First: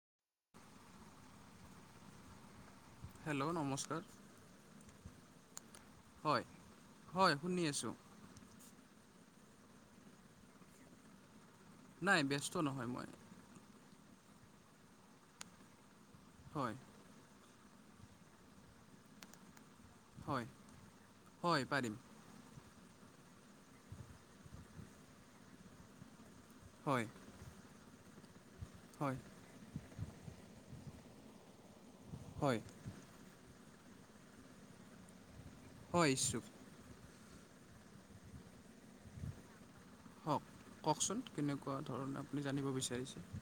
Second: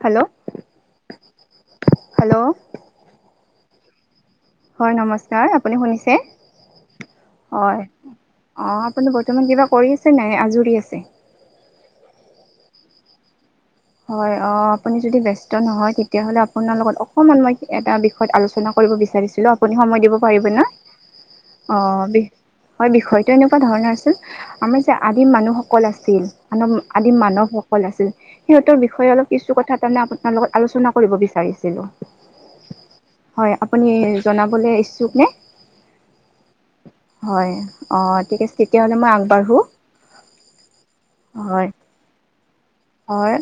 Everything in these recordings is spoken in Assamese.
Hello [inaudible] hello! হেল্ল'! নমস্কাৰ। হয় নমস্কাৰ। আপুনি শুনিছে? হয় শুনি হয়। আছোঁ অঁ আপুনি বৰ্তমান কিবা কৰি আছে নাই আজৰি আছে? নাই ব্যস্ত নহয় মই। হয়, অঁ আপুনি যদি ব্যস্ত নহয় তেতিয়াহ'লে হয় আপোনাৰ লগত অকমান মই এটা বিষয়ত আলোচনা কৰিব বিচাৰিছিলোঁ। আপুনি সময় দিব হয় পাৰিব না? হয় পাৰিম অঁ বি হয়, বিষয়টো এনেকুৱা ধৰণৰ চোন আমি যে আদিম মানুহসকল আছিল মানৱ হয় আদিম মানৱসকল আছিল সিহঁতৰ বিষয়ে হয় অলপ কিছু কথা তাৰমানে আপোনাৰ লগত আলোচনা কৰিব বিচাৰিছিলোঁ। হয়। হয়, আপুনি জনাবলে ইচ্ছুক নে? হয়, ইচ্ছুক। হয়, অঁ ঠিক আছে। তেতিয়াহ'লে মই আগবাঢ়ো? হওক কওকচোন হয় কেনেকুৱা ধৰণে আপুনি জানিব বিচাৰে? হয়।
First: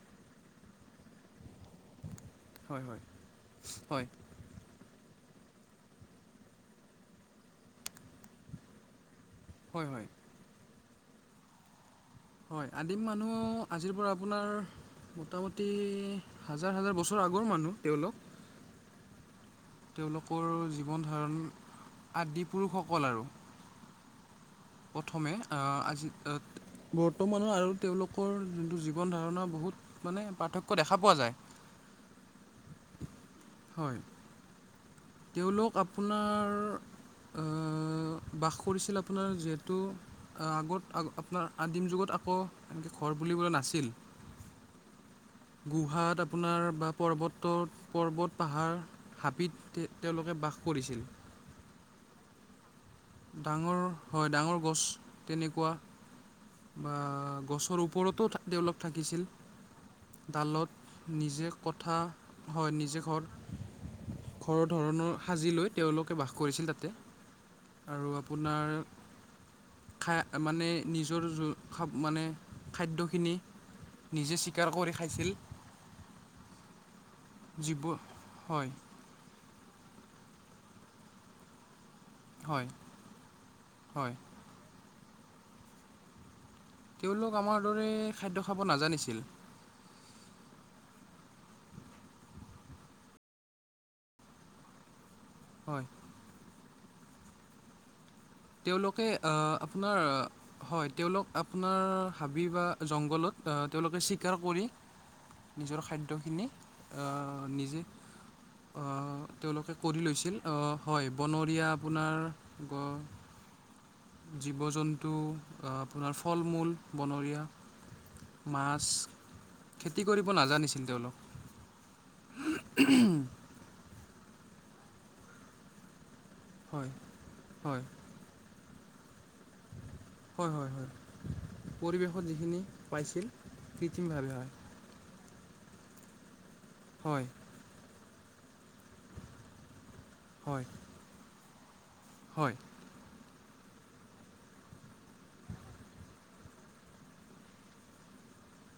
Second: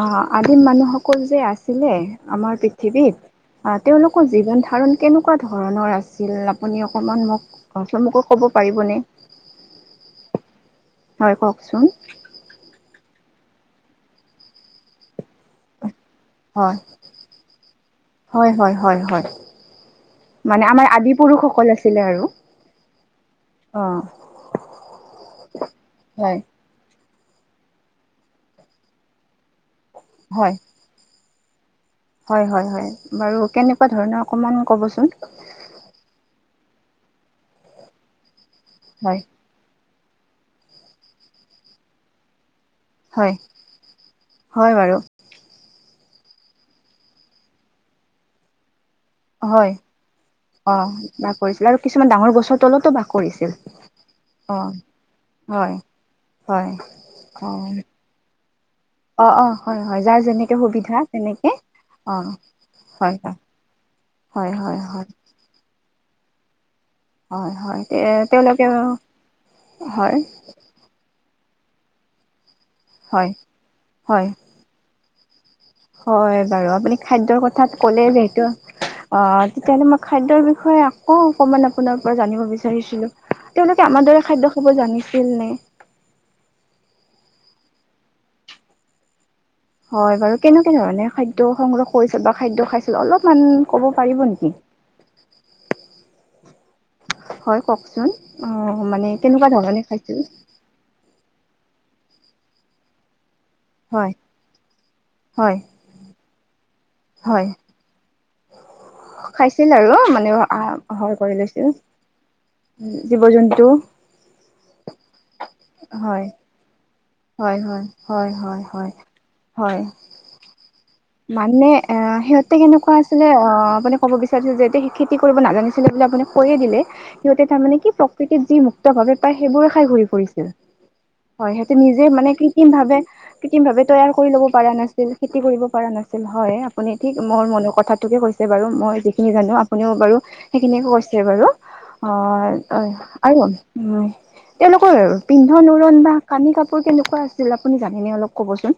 অঁ আদিম মানুহক সকল যে আছিলে আমাৰ হয় হয় পৃথিৱীত হয় তেওঁলোকৰ জীৱন ধাৰণ কেনেকুৱা ধৰণৰ আছিল আপুনি অকণমান মোক মুখে-মুখে ক'ব পাৰিবনে? হয়-হয়। হয়, কওক চোন? হয়। আদিম মানুহ আজিৰ পৰা আপোনাৰ মোটামুটি হয় হাজাৰ-হাজাৰ বছৰ আগৰ মানুহ তেওঁলোক। হয় হয় হয় হয় তেওঁলোকৰ মানে আমাৰ জীৱন আদি ধাৰণ পুৰুষসকল আদি পুৰুষসকল আৰু। অঁ। প্ৰথমে [unintelligible] আজি হয় বৰ্তমানৰ আৰু তেওঁলোকৰ যোনটো জীৱন-ধাৰণা বহুত মানে পাৰ্থক্য দেখা পোৱা যায়। হয়-হয়-হয়। বাৰু কেনেকুৱা হয় ধৰণৰ অকণমান ক'ব চোন? তেওঁলোক আপোনাৰ আহ বাস কৰিছিল হয় আপোনাৰ যিহেতু [unintelligible] আগত আপোনাৰ আদিম যুগত আকৌ এনেকৈ ঘৰ হয় বুলিবলৈ নাছিল। হয়, বাৰু। গুহাত আপোনাৰ বা পৰ্বতত পৰ্বত-পাহাৰ হয় হাবিত তে তেওঁলোকে বাস অ কৰিছিল। বাস কৰিছিল আৰু কিছুমান ডাঙৰ গছৰ তলতো বাস কৰিছিল ডাঙৰ হয় অ ডাঙৰ গছ তেনেকুৱা হয় হয় বা অ গছৰ ও ওপৰতো তেওঁলোক অ থাকিছিল। অ হয় হয় যাৰ যেনেকে সুবিধা ডালত তেনেকে নিজে কথা অ হয়, নিজে ঘৰ ঘৰৰ হয়-হয়। ধৰণৰ সাজি লৈ তেওঁলোকে বাস কৰিছিল তাতে। হয়-হয়। আৰু আপোনাৰ হয় খাই [unintelligible] মানে নিজৰ [unintelligible] মানে হয় খাদ্যখিনি নিজে চিকাৰ কৰি খাইছিল। হয় বাৰু। আপুনি খাদ্যৰ কথা জীৱ ক'লে যিহেতু হয় অঁ তেতিয়াহ'লে মই খাদ্যৰ বিষয়ে আকৌ অকমান আপো আপোনাৰ পৰা জানিব হয় বিচাৰিছিলোঁ। তেওঁলোকে আমাৰ হয় দৰে খাদ্য খাব জানিছিল নে? তেওঁলোক আমাৰ দৰে খাদ্য খাব নাজানিছিল। হয় বাৰু কেনেকে ধৰণে খাদ্য সংগ্ৰহ কৰিছিল বা খাদ্য খাইছিল অলপমান ক'ব পাৰিব নেকি? হয়। হয় কওঁকচোন অ', তেওঁলোকে মানে কেনেকুৱা ধৰণে আপোনাৰ খাইছিল। হয় তেওঁলোক আপনাৰ হাবি বা জংঘলত আ তেওঁলোকে হয় স্বীকাৰ কৰি হয় নিজৰ খাদ্যখিনি আ হয় নিজে আহ খাইছিল তেওঁলোকে আৰু কৰি মানে লৈছিল, হয় আহাৰ কৰি লৈছিল বনৰীয়া আপোনাৰ জীৱ জন্তু জীৱ জন্তু আ আপোনাৰ হয় ফল মূল। বনৰীয়া হয় হয় হয় হয় মাছ, হয় হয় খেতি কৰিব নাজানিছিল তেওঁলোক। মানে এ সিহঁতে কেনেকুৱা আছিলে অ', মানে ক'ব বিচাৰিছিল যিহেতু খেতি কৰিব নাজানিছিলে বুলি আপুনি কৈয়ে দিলে হয় সিহঁতে তাৰ মানে হয় কি প্ৰকৃতিত জি মোক মুক্তভাৱে পায় সেইবোৰে খাই ঘূৰি হয় ফুৰিছিল। হয় হয় হয় সেইটো নিজে পৰিৱেশত মানে যিখিনি কৃত্ৰিম ভাৱে পাইছিল কৃত্ৰিম ভাৱে তৈয়াৰ কৰি কৃত্ৰিমভাৱে ল'ব হয় পাৰা নাছিল। খেতি কৰিব পাৰা নাছিল হয়, আপুনি ঠিক হয় মোৰ মনৰ কথাটোকে কৈছে বাৰু মই যিখিনি জানো আপুনিও বাৰু হয় সেইখিনিকে কৈছে বাৰু। অ', হয় আৰু, হয়। তেওঁলোকৰ পিন্ধন উৰণ বা কানি কাপোৰ কেনেকুৱা আছিল আপুনি জানেনে অলপ ক'বচোন।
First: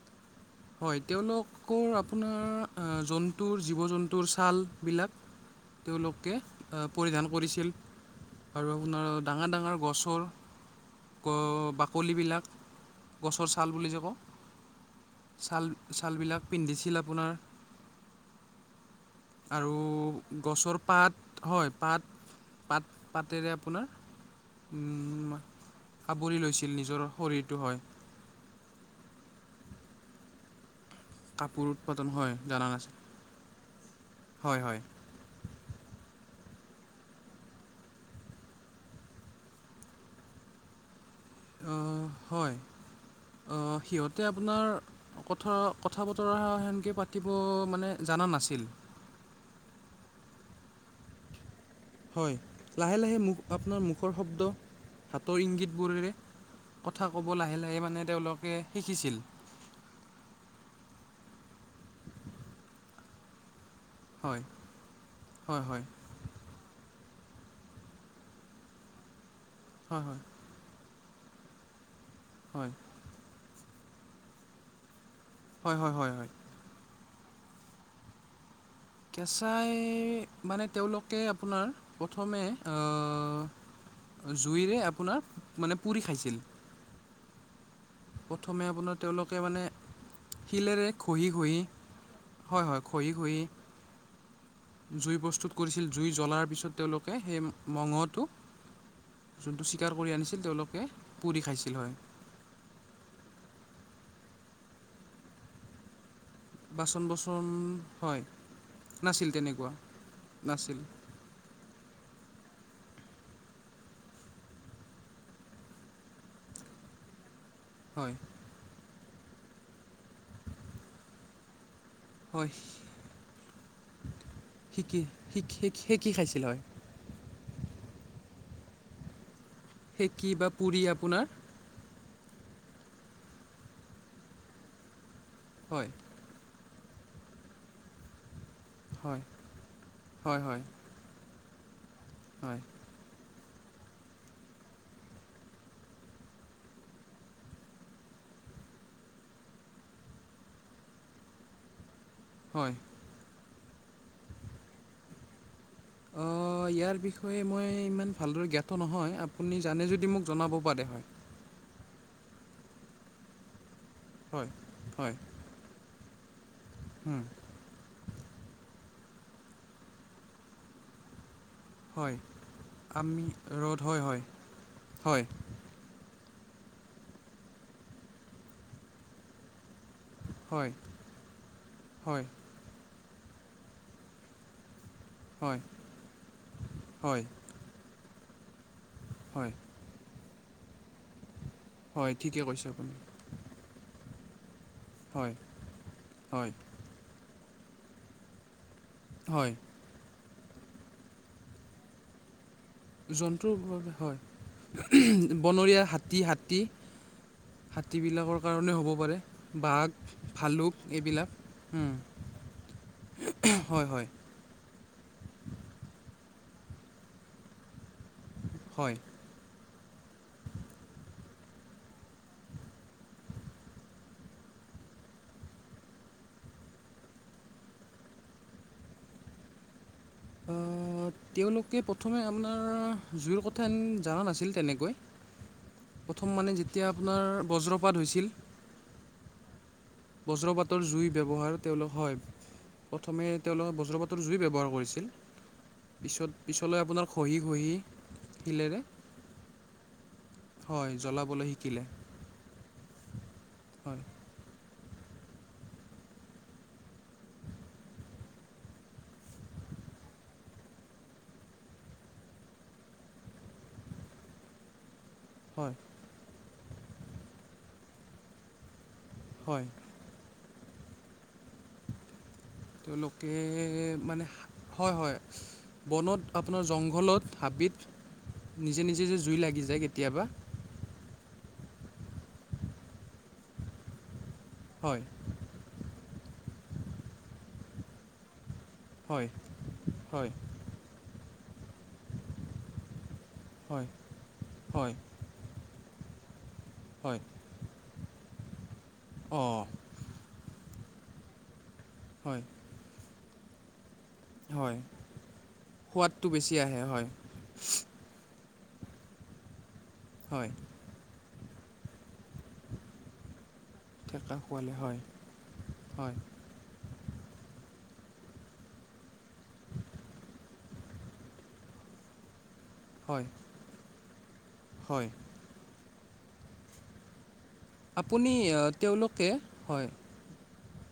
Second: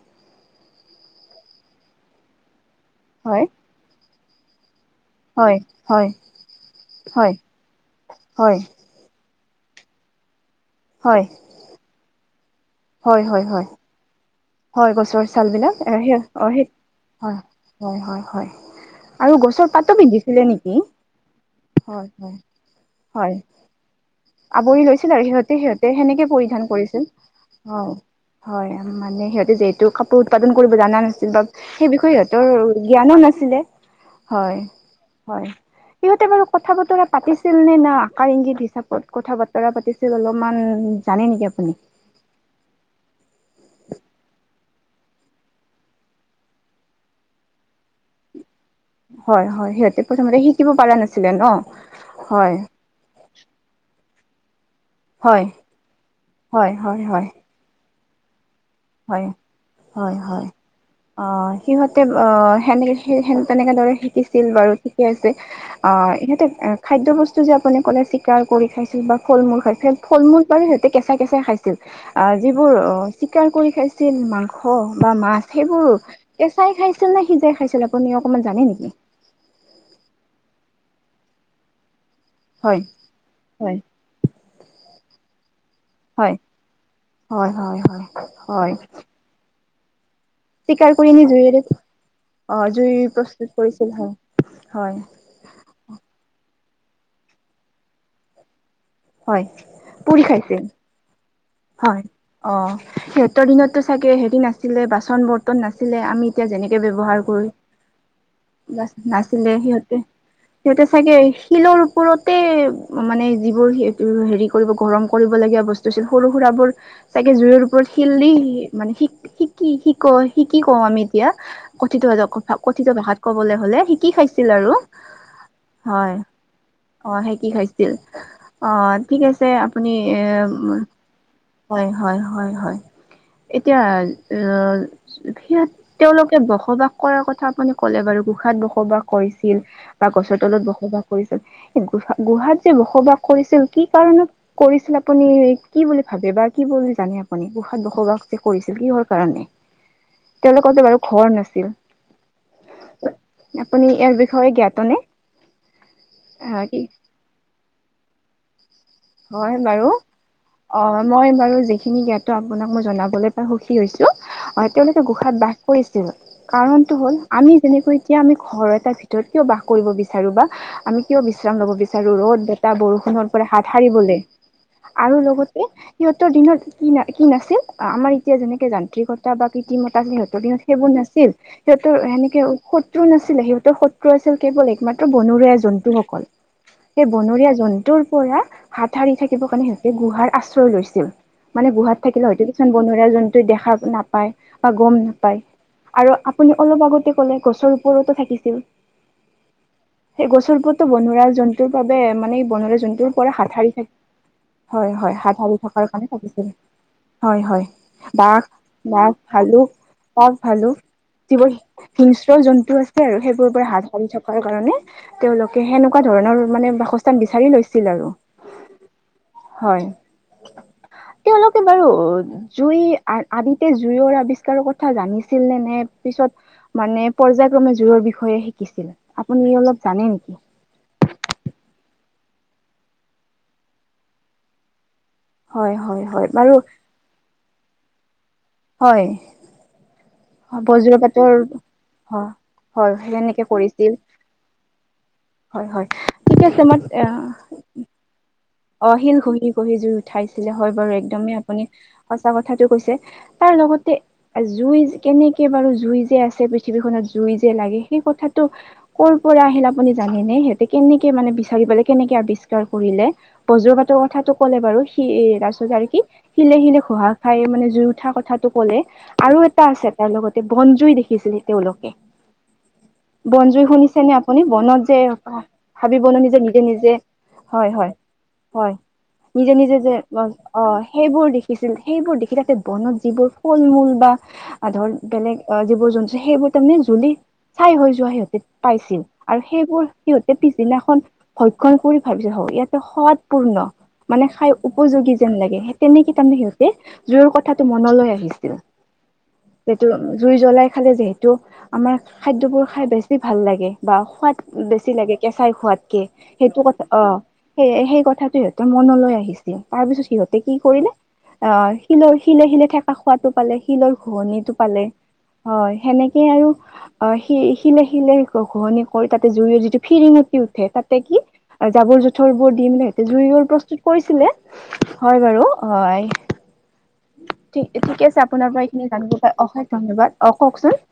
হয় তেওঁলোকৰ আপোনাৰ হয় জন্তুৰ জীৱ জন্তুৰ ছালবিলাক। হয় হয় তেওঁলোকে পৰিধান হয় কৰিছিল হয় আৰু আপোনাৰ। ডাঙাৰ ডাঙাৰ গছৰ হয় বাকলিবিলাক হয় হয় গছৰ হয় ছাল বুলি যে কওঁ। হয় গছৰ ছাল বিলাক এ সে, ছালবিলাক অ', সেই পিন্ধিছিল আপোনাৰ অ', হয় হয় হয়। আৰু গছৰ পাতো পিন্ধিছিলে গছৰ নেকি? পাত পাত হয় হয়। পাত পাতেৰে আপোনাৰ বৈ লৈছিল আৰু সিঁহতে সিহঁতে সেনেকে আৱৰি পৰিধান লৈছিল নিজৰ কৰিছিল শৰীৰটো হয় অ',। হয় মানে সিহঁতে যিহেতু কাপোৰ উৎপাদন কৰিব জানা নাছ বা কাপোৰ সেই উৎপাদন বিষয়ে হয় সহঁতৰ জানা নাছিল জ্ঞানো নাছিলে, হয়। হয় সিহঁতে বাৰু কথা বতৰা পাতিছিল নে না আকাৰ ইংগিত হিচাপত কথা বতৰা পাতিছিল অলপমান জানে নেকি আপুনি অ', হয় অ', সিহঁতে আপোনাৰ কথা, কথা বতৰা সেনকে পাতিব মানে জানা নাছিল। হয় হয়, সিহঁতে প্ৰথমতে শিকিব পাৰা নাছিলে ন? হয়। লাহে লাহে মুখ আপোনাৰ মুখৰ শব্দ হাতৰ হয় ইংগিতবোৰেৰে হয় হয় কথা হয় ক'ব লাহে লাহে মানে তেওঁলোকে শিকিছিল হয়। হয় হয়, অ', সিহঁতে অ', সেনেলিছি সেন তেনেকা দৰে হয় কিছিল বাৰু ঠিকে আছে হয় হয় অ', ইহঁতে খাদ্যবস্তু যে আপুনি ক'লে চিকাৰ কৰি খাইছিল বা ফল মূল খাই, হয় হয় ফল মূল বাৰু সিহঁতে কেঁচা কেঁচাই খাইছিল। আহ হয় যিবোৰ অ', চিকাৰ কৰি খাইছিল মাংস বা মাছ হয় সেইবোৰ হয় হয় হয় চাই খাইছিল নে সিজাই খাইছিল আপুনি অকণমান জানে নেকি? কেঁচাই মানে তেওঁলোকে আপোনাৰ প্ৰথমে আ হয় হয় জুইৰে আপোনাৰ মানে পুৰি হয় খাইছিল। হয় হয় হয়। প্ৰথমে হয় আপোনাৰ তেওঁলোকে মানে শিলেৰে চিকাৰ কৰি নি খহি ঘহি জুইৰে অ হয়। হয়। জুই খহি ঘহি প্ৰস্তুত কৰিছিল হয়। হয় জুই প্ৰস্তুত কৰিছিল। জুই জ্বলাৰ পিছত তেওঁলোকে সেই মঙটো হয় যোনটো চিকাৰ কৰি আনিছিল। তেওঁলোকে পুৰি খাইছ হয়। অ', সিহঁতৰ দিনততো চাগে হেৰি নাছিলে। বাচন বৰ্তন নাছিলে। আমি এতিয়া যেনেকে বাচন ব্যৱহাৰ বচন কৰি হয় [unintelligible] নাছিল নাছিলে। তেনেকুৱা সিহঁতে নাছিল সিহঁতে চাগে শিলৰ ওপৰতে মানে যিবোৰ হেৰি কৰিব গৰম কৰিবলগীয়া বস্তু আছিল। সৰু সুৰাবোৰ চাগে জুইৰ ওপৰত হয় শিল দি মানে শিক শি কি শিক শিকি কওঁ আমি এতিয়া কথিত হয় কথিত ভাষাত ক'বলৈ হ'লে শিকি খাইছিল আৰু [unintelligible] শিকি শিকি হয় খাইছিল হয়। অ', হে কি খাইছিল? অ', ঠিক আছে আপুনি এ সেকি বা পুৰি আপোনাৰ হয়। হয়। হয়। হয়। এতিয়া সি হয় তেওঁলোকে বসবাস কৰাৰ কথা আপুনি ক'লে বাৰু গোঁসাত দোষ বসবাস হয় কৰিছিল বা গছৰ হয় হয় তলত বসবাস কৰিছিল। এ গু গুহাত হয় যে বসবাস কৰিছিল কি কাৰণত কৰিছিল? আপুনি কি বুলি ভাবে বা কি বুলি জানে আপুনি গুসাত বসবাস যে কৰিছিল কিহৰ কাৰণে? তেওঁলোকতে বাৰু ঘৰ নাছিল। হয়। আপুনি ইয়াৰ বিষয়ে জ্ঞাতনে? অ', ইয়াৰ বিষয়ে মই ইমান ভালদৰে জ্ঞাত নহয়। আপুনি হয়। জানে বাৰু যদি মোক জনাব পাৰে অ', হয় মই বাৰু যিখিনি জ্ঞাত আপোনাক মই জনাবলে সুখী হৈছোঁ। হয় তেওঁলোকে হয় গোঁসাত বাস কৰিছিল। কাৰণটো হ'ল উম, আমি যেনেকৈ এতিয়া আমি ঘৰৰ এটা ভিতৰত কিয় বাস কৰিব বিচাৰোঁ বা আমি কিয় বিশ্ৰাম লব বিচাৰো হয় ৰ'দ বটা আমি বৰষুণৰ পৰা হাত ৰ'দ হয় সাৰিবলৈ হয় আৰু হয় লগত সিহঁতৰ দিনত কি কি নাছিল? আমাৰ এতিয়া যেনেকে যান্ত্ৰিকতা বা কৃতিত্ব [unintelligible] হয় সেইবোৰ নাছিল। সিহঁতৰ হয় সেনেকে শত্ৰু নাছিলে। সিহঁতৰ শত্ৰু আছিল। কেৱল একমাত্ৰ হয় বনৰীয়া জন্তুসকল। সেই হয় বনৰীয়া জন্তুৰ পৰা হাত সাৰি থাকিব হয় কাৰণে গুহাৰ আশ্ৰয় লৈছিল। মানে গুহাত হয় থাকিলে ঠিকে হয়তো কৈছে কিছুমান আপুনি বন্ধুৰীয়া জন্তুৱে দেখা নাপায় বা গম হয় নাপায়। আৰু হয় আপুনি অলপ আগতে কলে গছৰ ওপৰতো থাকিছিল। হয়। সেই গছ ওপৰটো বনৰীয়া জন্তুৰ বাবে মানে বন জন্তুৰ পৰা জন্তু হাত সাৰি থ হয় হয়। হয়। হাত সাৰি বনৰীয়া থকাৰ কাৰণে হাতী ভাবিছিল। হাতী হয়। হয়। হাতীবিলাকৰ বাঘ কাৰণে হ'ব বাঘ, পাৰে ভালুক, বাঘ বাঘ, ভালুক এইবিলাক যিবোৰ উম, হিংস্ৰ জন্তু আছে, আৰু সেইবোৰৰ পৰা হয় হাত হয় সাৰি কাৰণে তেওঁলোকে সেনেকুৱা ধৰণৰ মানে বাসস্থান বিচাৰি লৈছিল আৰু হয়। হয়। তেওঁলোকে বাৰু জুই আদিতে জুইৰ আৱিষ্কাৰৰ কথা জানিছিল নে? নে পিছত মানে পৰ্যায়ক্ৰমে জুইৰ বিষয়ে শিকিছিল আপুনি অলপ জানে নেকি? তেওঁলোকে প্ৰথমে আপোনাৰ জুইৰ কথা জনা নাছিল। তেনেকৈ হয় হয় হয় প্ৰথম মানে বাৰু যেতিয়া আপোনাৰ বজ্ৰপাত হৈছিল। হয়। বজ্ৰপাতৰ জুই ব্যৱহাৰ তেওঁলোক হয়। হয় প্ৰথমে সেনেকে তেওঁলোকে কৰিছিল বজ্ৰপাতৰ জুই ব্যৱহাৰ কৰিছিল। হয় হয় ঠিক পিছত আছে মই পিছলৈ আপোনাৰ আহ ঘঁহি ঘঁহি অ, শিল ঘঁহি ঘঁহি জুই উঠাইছিলে, হয় বাৰু একদমেই জ্বলাবলৈ আপুনি শিকিলে সঁচা কথাটো কৈছে। তাৰ লগতে হয়, জুই কেনেকে বাৰু জুই যে আছে পৃথিৱীখনত, জুই যে লাগে সেই কথাটো ক'ৰ পৰা আহিল আপুনি জাননে? সিহঁতে কেনেকে মানে বিচাৰি পালে? কেনেকে আৱিষ্কাৰ কৰিলে? বজ্ৰ পাতৰ কথাটো ক'লে বাৰু সি এ হয়, তাৰপিছত আৰু কি? শিলে শিলে ঘুহা খাই মানে জুই উঠা কথাটো ক'লে। আৰু হয়। এটা আছে তাৰ লগতে বনজুই দেখিছিলে তেওঁলোকে। তেওঁলোকে বনজুই শুনিছেনে মানে আপুনি বনত যে হয় হয়, হাবি বনত বননি যে নিজে আপোনাৰ নিজে জংঘলত হয় হাবিত হয় নিজে নিজে যে জুই লাগি যায় কেতিয়াবা? অঁ সেইবোৰ দেখিছিল। সেইবোৰ দেখি থাকে বনত যিবোৰ ফল মূল বা ধৰ হয়, বেলেগ অ জীৱ জন্তু সেইবোৰ তাৰমানে জ্বলি চাই হৈ যোৱা সিহঁতে পাইছিল হয়, আৰু সেইবোৰ হয়, সিহঁতে পিছদিনাখন ভক্ষণ কৰি ভাবিছে [unintelligible] ইয়াত সোৱাদ পূৰ্ণ হয়, মানে খাই হয়, উপযোগী যেন লাগে। সে তেনেকে তাৰমানে সিহঁত তে হয়, জুইৰ কথাটো মনলৈ আহিছিল। অ', সেইটো জুই জ্বলাই খালে যিহেতু, আমাৰ হয়, খাদ্যবোৰ খাই বেছি ভাল লাগে বা সোৱাদ হয়। বেছি লাগে কেঁচাই খোৱাতকে সোৱাদটো বেছি সেইটো আহে [unintelligible] হয়, অ। সেই সেই কথাটো সিহঁতৰ মনলৈ আহিছিল। তাৰ পিছত সিহঁতে হয়, কি কৰিলে? অ, শিলৰ শিলে শিলে ঠেকা খোৱাটো পালে। শিলৰ ঠেকা ঘহনীটো খোৱালে পালে। হয়, হয়, সেনেকে আৰু অ, শি শিলে শিলে ঘঁহনি কৰি তাতে জুইৰে যিটো ফিৰিঙতি উঠে, তাতে কি? জাবৰ জোথৰ বোৰ দি মেলি সিহঁতি হয়, জুইয়ৰ প্ৰস্তুত কৰিছিলে। হয় বাৰু হয়। ঠি ঠিকে আছে আপুনি আপোনাৰ পৰা আহ, এইখিনি জানিব তেওঁলোকে পাই অশেষ হয়, ধন্যবাদ। অ, কওকচোন?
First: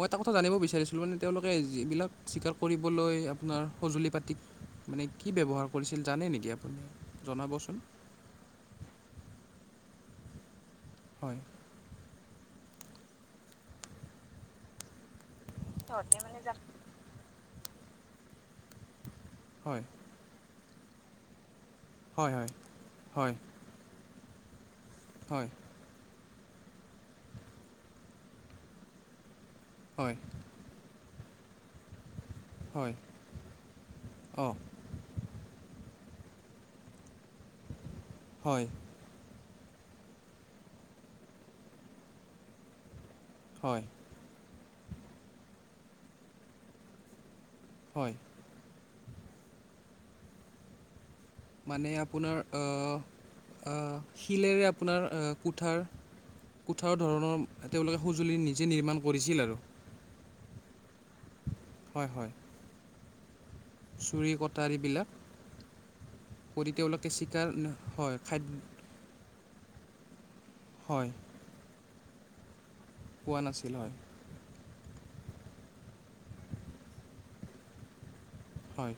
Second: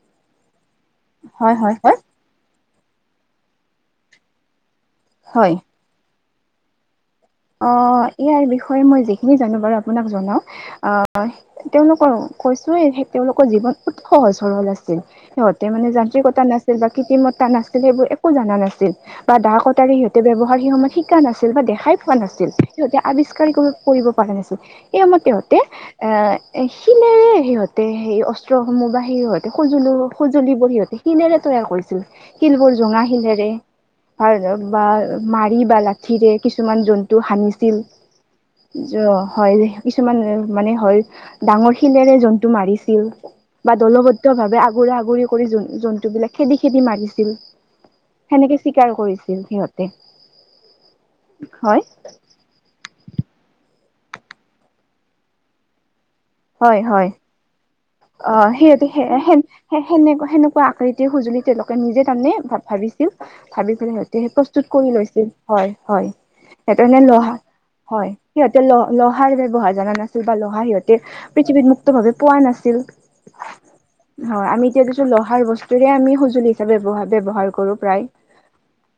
মই এটা কথা জানিব বিচাৰিছিলোঁ মানে তেওঁলোকে হয় হয় হয় যিবিলাক স্বীকাৰ কৰিবলৈ আপোনাৰ সঁজুলি পাতিক মানে কি হয় ব্যৱহাৰ কৰিছিল জানে নেকি আপুনি? অ, জনাবচোন? ইয়াৰ বিষয়ে মই যিখিনি জানো বাৰু আপোনাক জনাও? আহ, হয়, তেওঁলোকৰ কৈছোয়ে তেওঁলোকৰ জীৱন অতি সহজ সৰল আছিল। সিহঁতে মানে যান্ত্ৰিকতা নাছিল বা কৃত্ৰিমত্তা নাছিল। সেইবোৰ একো জনা নাছিল বা দা হয়। কটাৰী সিহঁ তে ব্যৱহাৰ সেই সময়ত শিকা নাছিল বা দেখাই পোৱা হয় হয় নাছিল। সিহঁতে হয় আৱিষ্কাৰি কৰি কৰিব পাৰা নাছিল। সেই সময়ত হয় তেহঁতে, এ শিলেৰে সিহঁতে সেই অস্ত্ৰসমূহ বা সিহঁত তে সজুলু হয় সঁজুলিবোৰ সিহঁতে শিলেৰে তৈয়াৰ কৰিছিল। শিল বোৰ হয় জোঙা শিলেৰে। অঁ [unintelligible] মাৰি বা লাঠিৰে কিছুমান জন্তু হানিছিল। হয় জ, হয়। কিছুমান মানে হয় ডাঙৰ শিলেৰে জন্তু মাৰিছিল বা হয় দলবদ্ -ধ ভাৱে আগুৰা আগুৰি কৰি জ জন্তুবিলাক খেদি খেদি মাৰিছিল। হয়। সেনেকে চিকাৰ কৰিছিল সিহঁতে। হয় মানে আপোনাৰ অ, অ শিলেৰে আপোনাৰ কুঠাৰ হয় কুঠাৰ হয় ধৰণৰ তেওঁলোকে সঁজুলি নিজে নিৰ্মাণ কৰিছিল আৰু। সে সেনে সেনেকুৱা আকৃতিৰ সঁজুলি তেওঁলোকে নিজে হয় হয় তাৰমানে ভা ভাবি ছিল। ভাবি পেলে সিহঁতে চুৰি প্ৰস্তুত কৰি কটাৰীবিলাক লৈছিল। হয় হয়। কৰি তেওঁলোকে [unintelligible] চিকাৰ ন- হয় খাদ্য সিহঁতে ল লহাৰ ব্যৱহাৰ জনা নাছিল বা লহা সিহঁতে হয় পৃথিৱীত মুুক্ত ভাৱে পোৱা নাছিল পোৱা নাছিল হয়। হয় আমি এতিয়া দিছো লহাৰ বস্তুৰে আমি সঁজুলি হিচাপে ব্যৱহাৰ কৰো প্ৰায় হয়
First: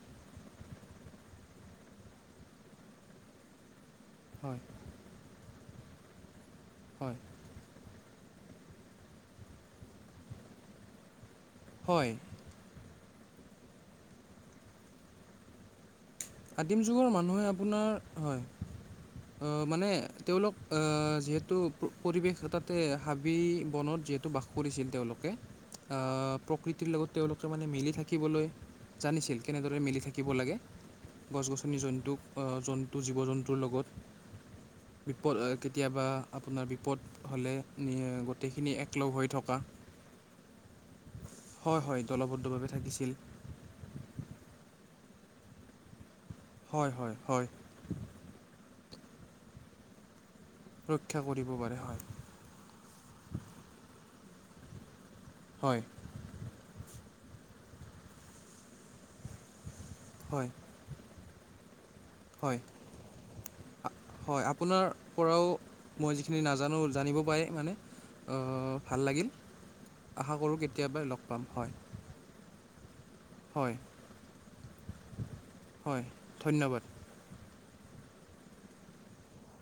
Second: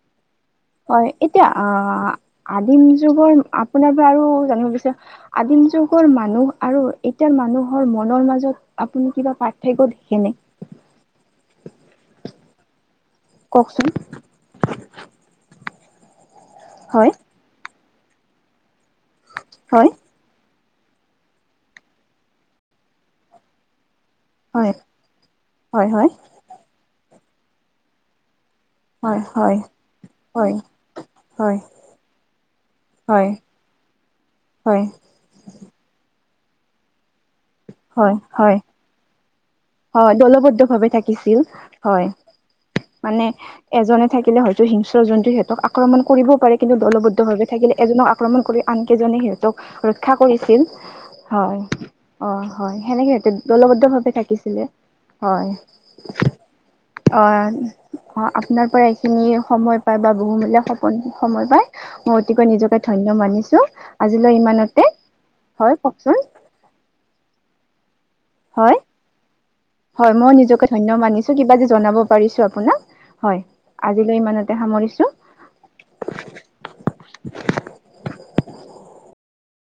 হয় এতিয়া আহ আদিম যুগৰ আপোনাৰ পৰা আৰু হয় জানিব বিচাৰে আদিম যুগৰ মানুহ আৰু হয় এতিয়াৰ মানুহ মনৰ মাজত আপুনি কিবা পাৰ্থক্য দেখেনে? হয় কওকচোন? আদিম যুগৰ হয় মানুহে আপোনাৰ হয় হয় মানে তেওঁলোক যিহেতু পৰিৱেশ তাতে হাবি বনত যিহেতু বাস হয় কৰিছিল তেওঁলোকে হয় হয় প্ৰকৃতিৰ লগত তেওঁলোকে মানে মিলি থাকিবলৈ হয় জানিছিল হয় কেনেদৰে মিলি থাকিব হয় হয় লাগে। গছ হয় গছনি জন্তুক জন্তু জীৱ জন্তুৰ হয় লগত বিপদ কেতিয়াবা আপোনাৰ বিপদ হ'লে হয় হয় গোটেইখিনি একলগ হৈ থকা হয় দলবদ্ধ ভাৱে থাকিছিল হয় মানে এজনে থাকিলে হয়তো হিংস্ৰ জন্তু সিহঁতক আক্ৰমণ কৰিবও পাৰে কিন্তু হয় হয় দলবদ্ধভাৱে হয় থাকিলে এজনক আক্ৰমণ কৰি আনকেইজনে সিহঁতক ৰক্ষা কৰিছিল ৰক্ষা কৰিব হয় পাৰে অ হয় সেনেকে দলবদ্ধ ভাৱে থাকিছিল। অ হয় আপোনাৰ পৰা এইখিনি সময় পায় বা হয় বহুমূলীয়া সপোন সময় পায় মই অতিকৈ হয় নিজকে ধন্য মানিছো আজিলৈ হয় ইমানতে আপোনাৰ পৰাও হয় মই কওকচোন যিখিনি নাজানো জানিব পাৰি মানে হয় ভাল লাগিল। মই আশা কৰোঁ নিজকে ধন্য কেতিয়াবা লগ মানিছো পাম কিবা যে হয় জনাব পাৰিছ আপোনাক হয় আজিলৈ ইমানতে সামৰিছো। হয় ধন্যবাদ। [unintelligible]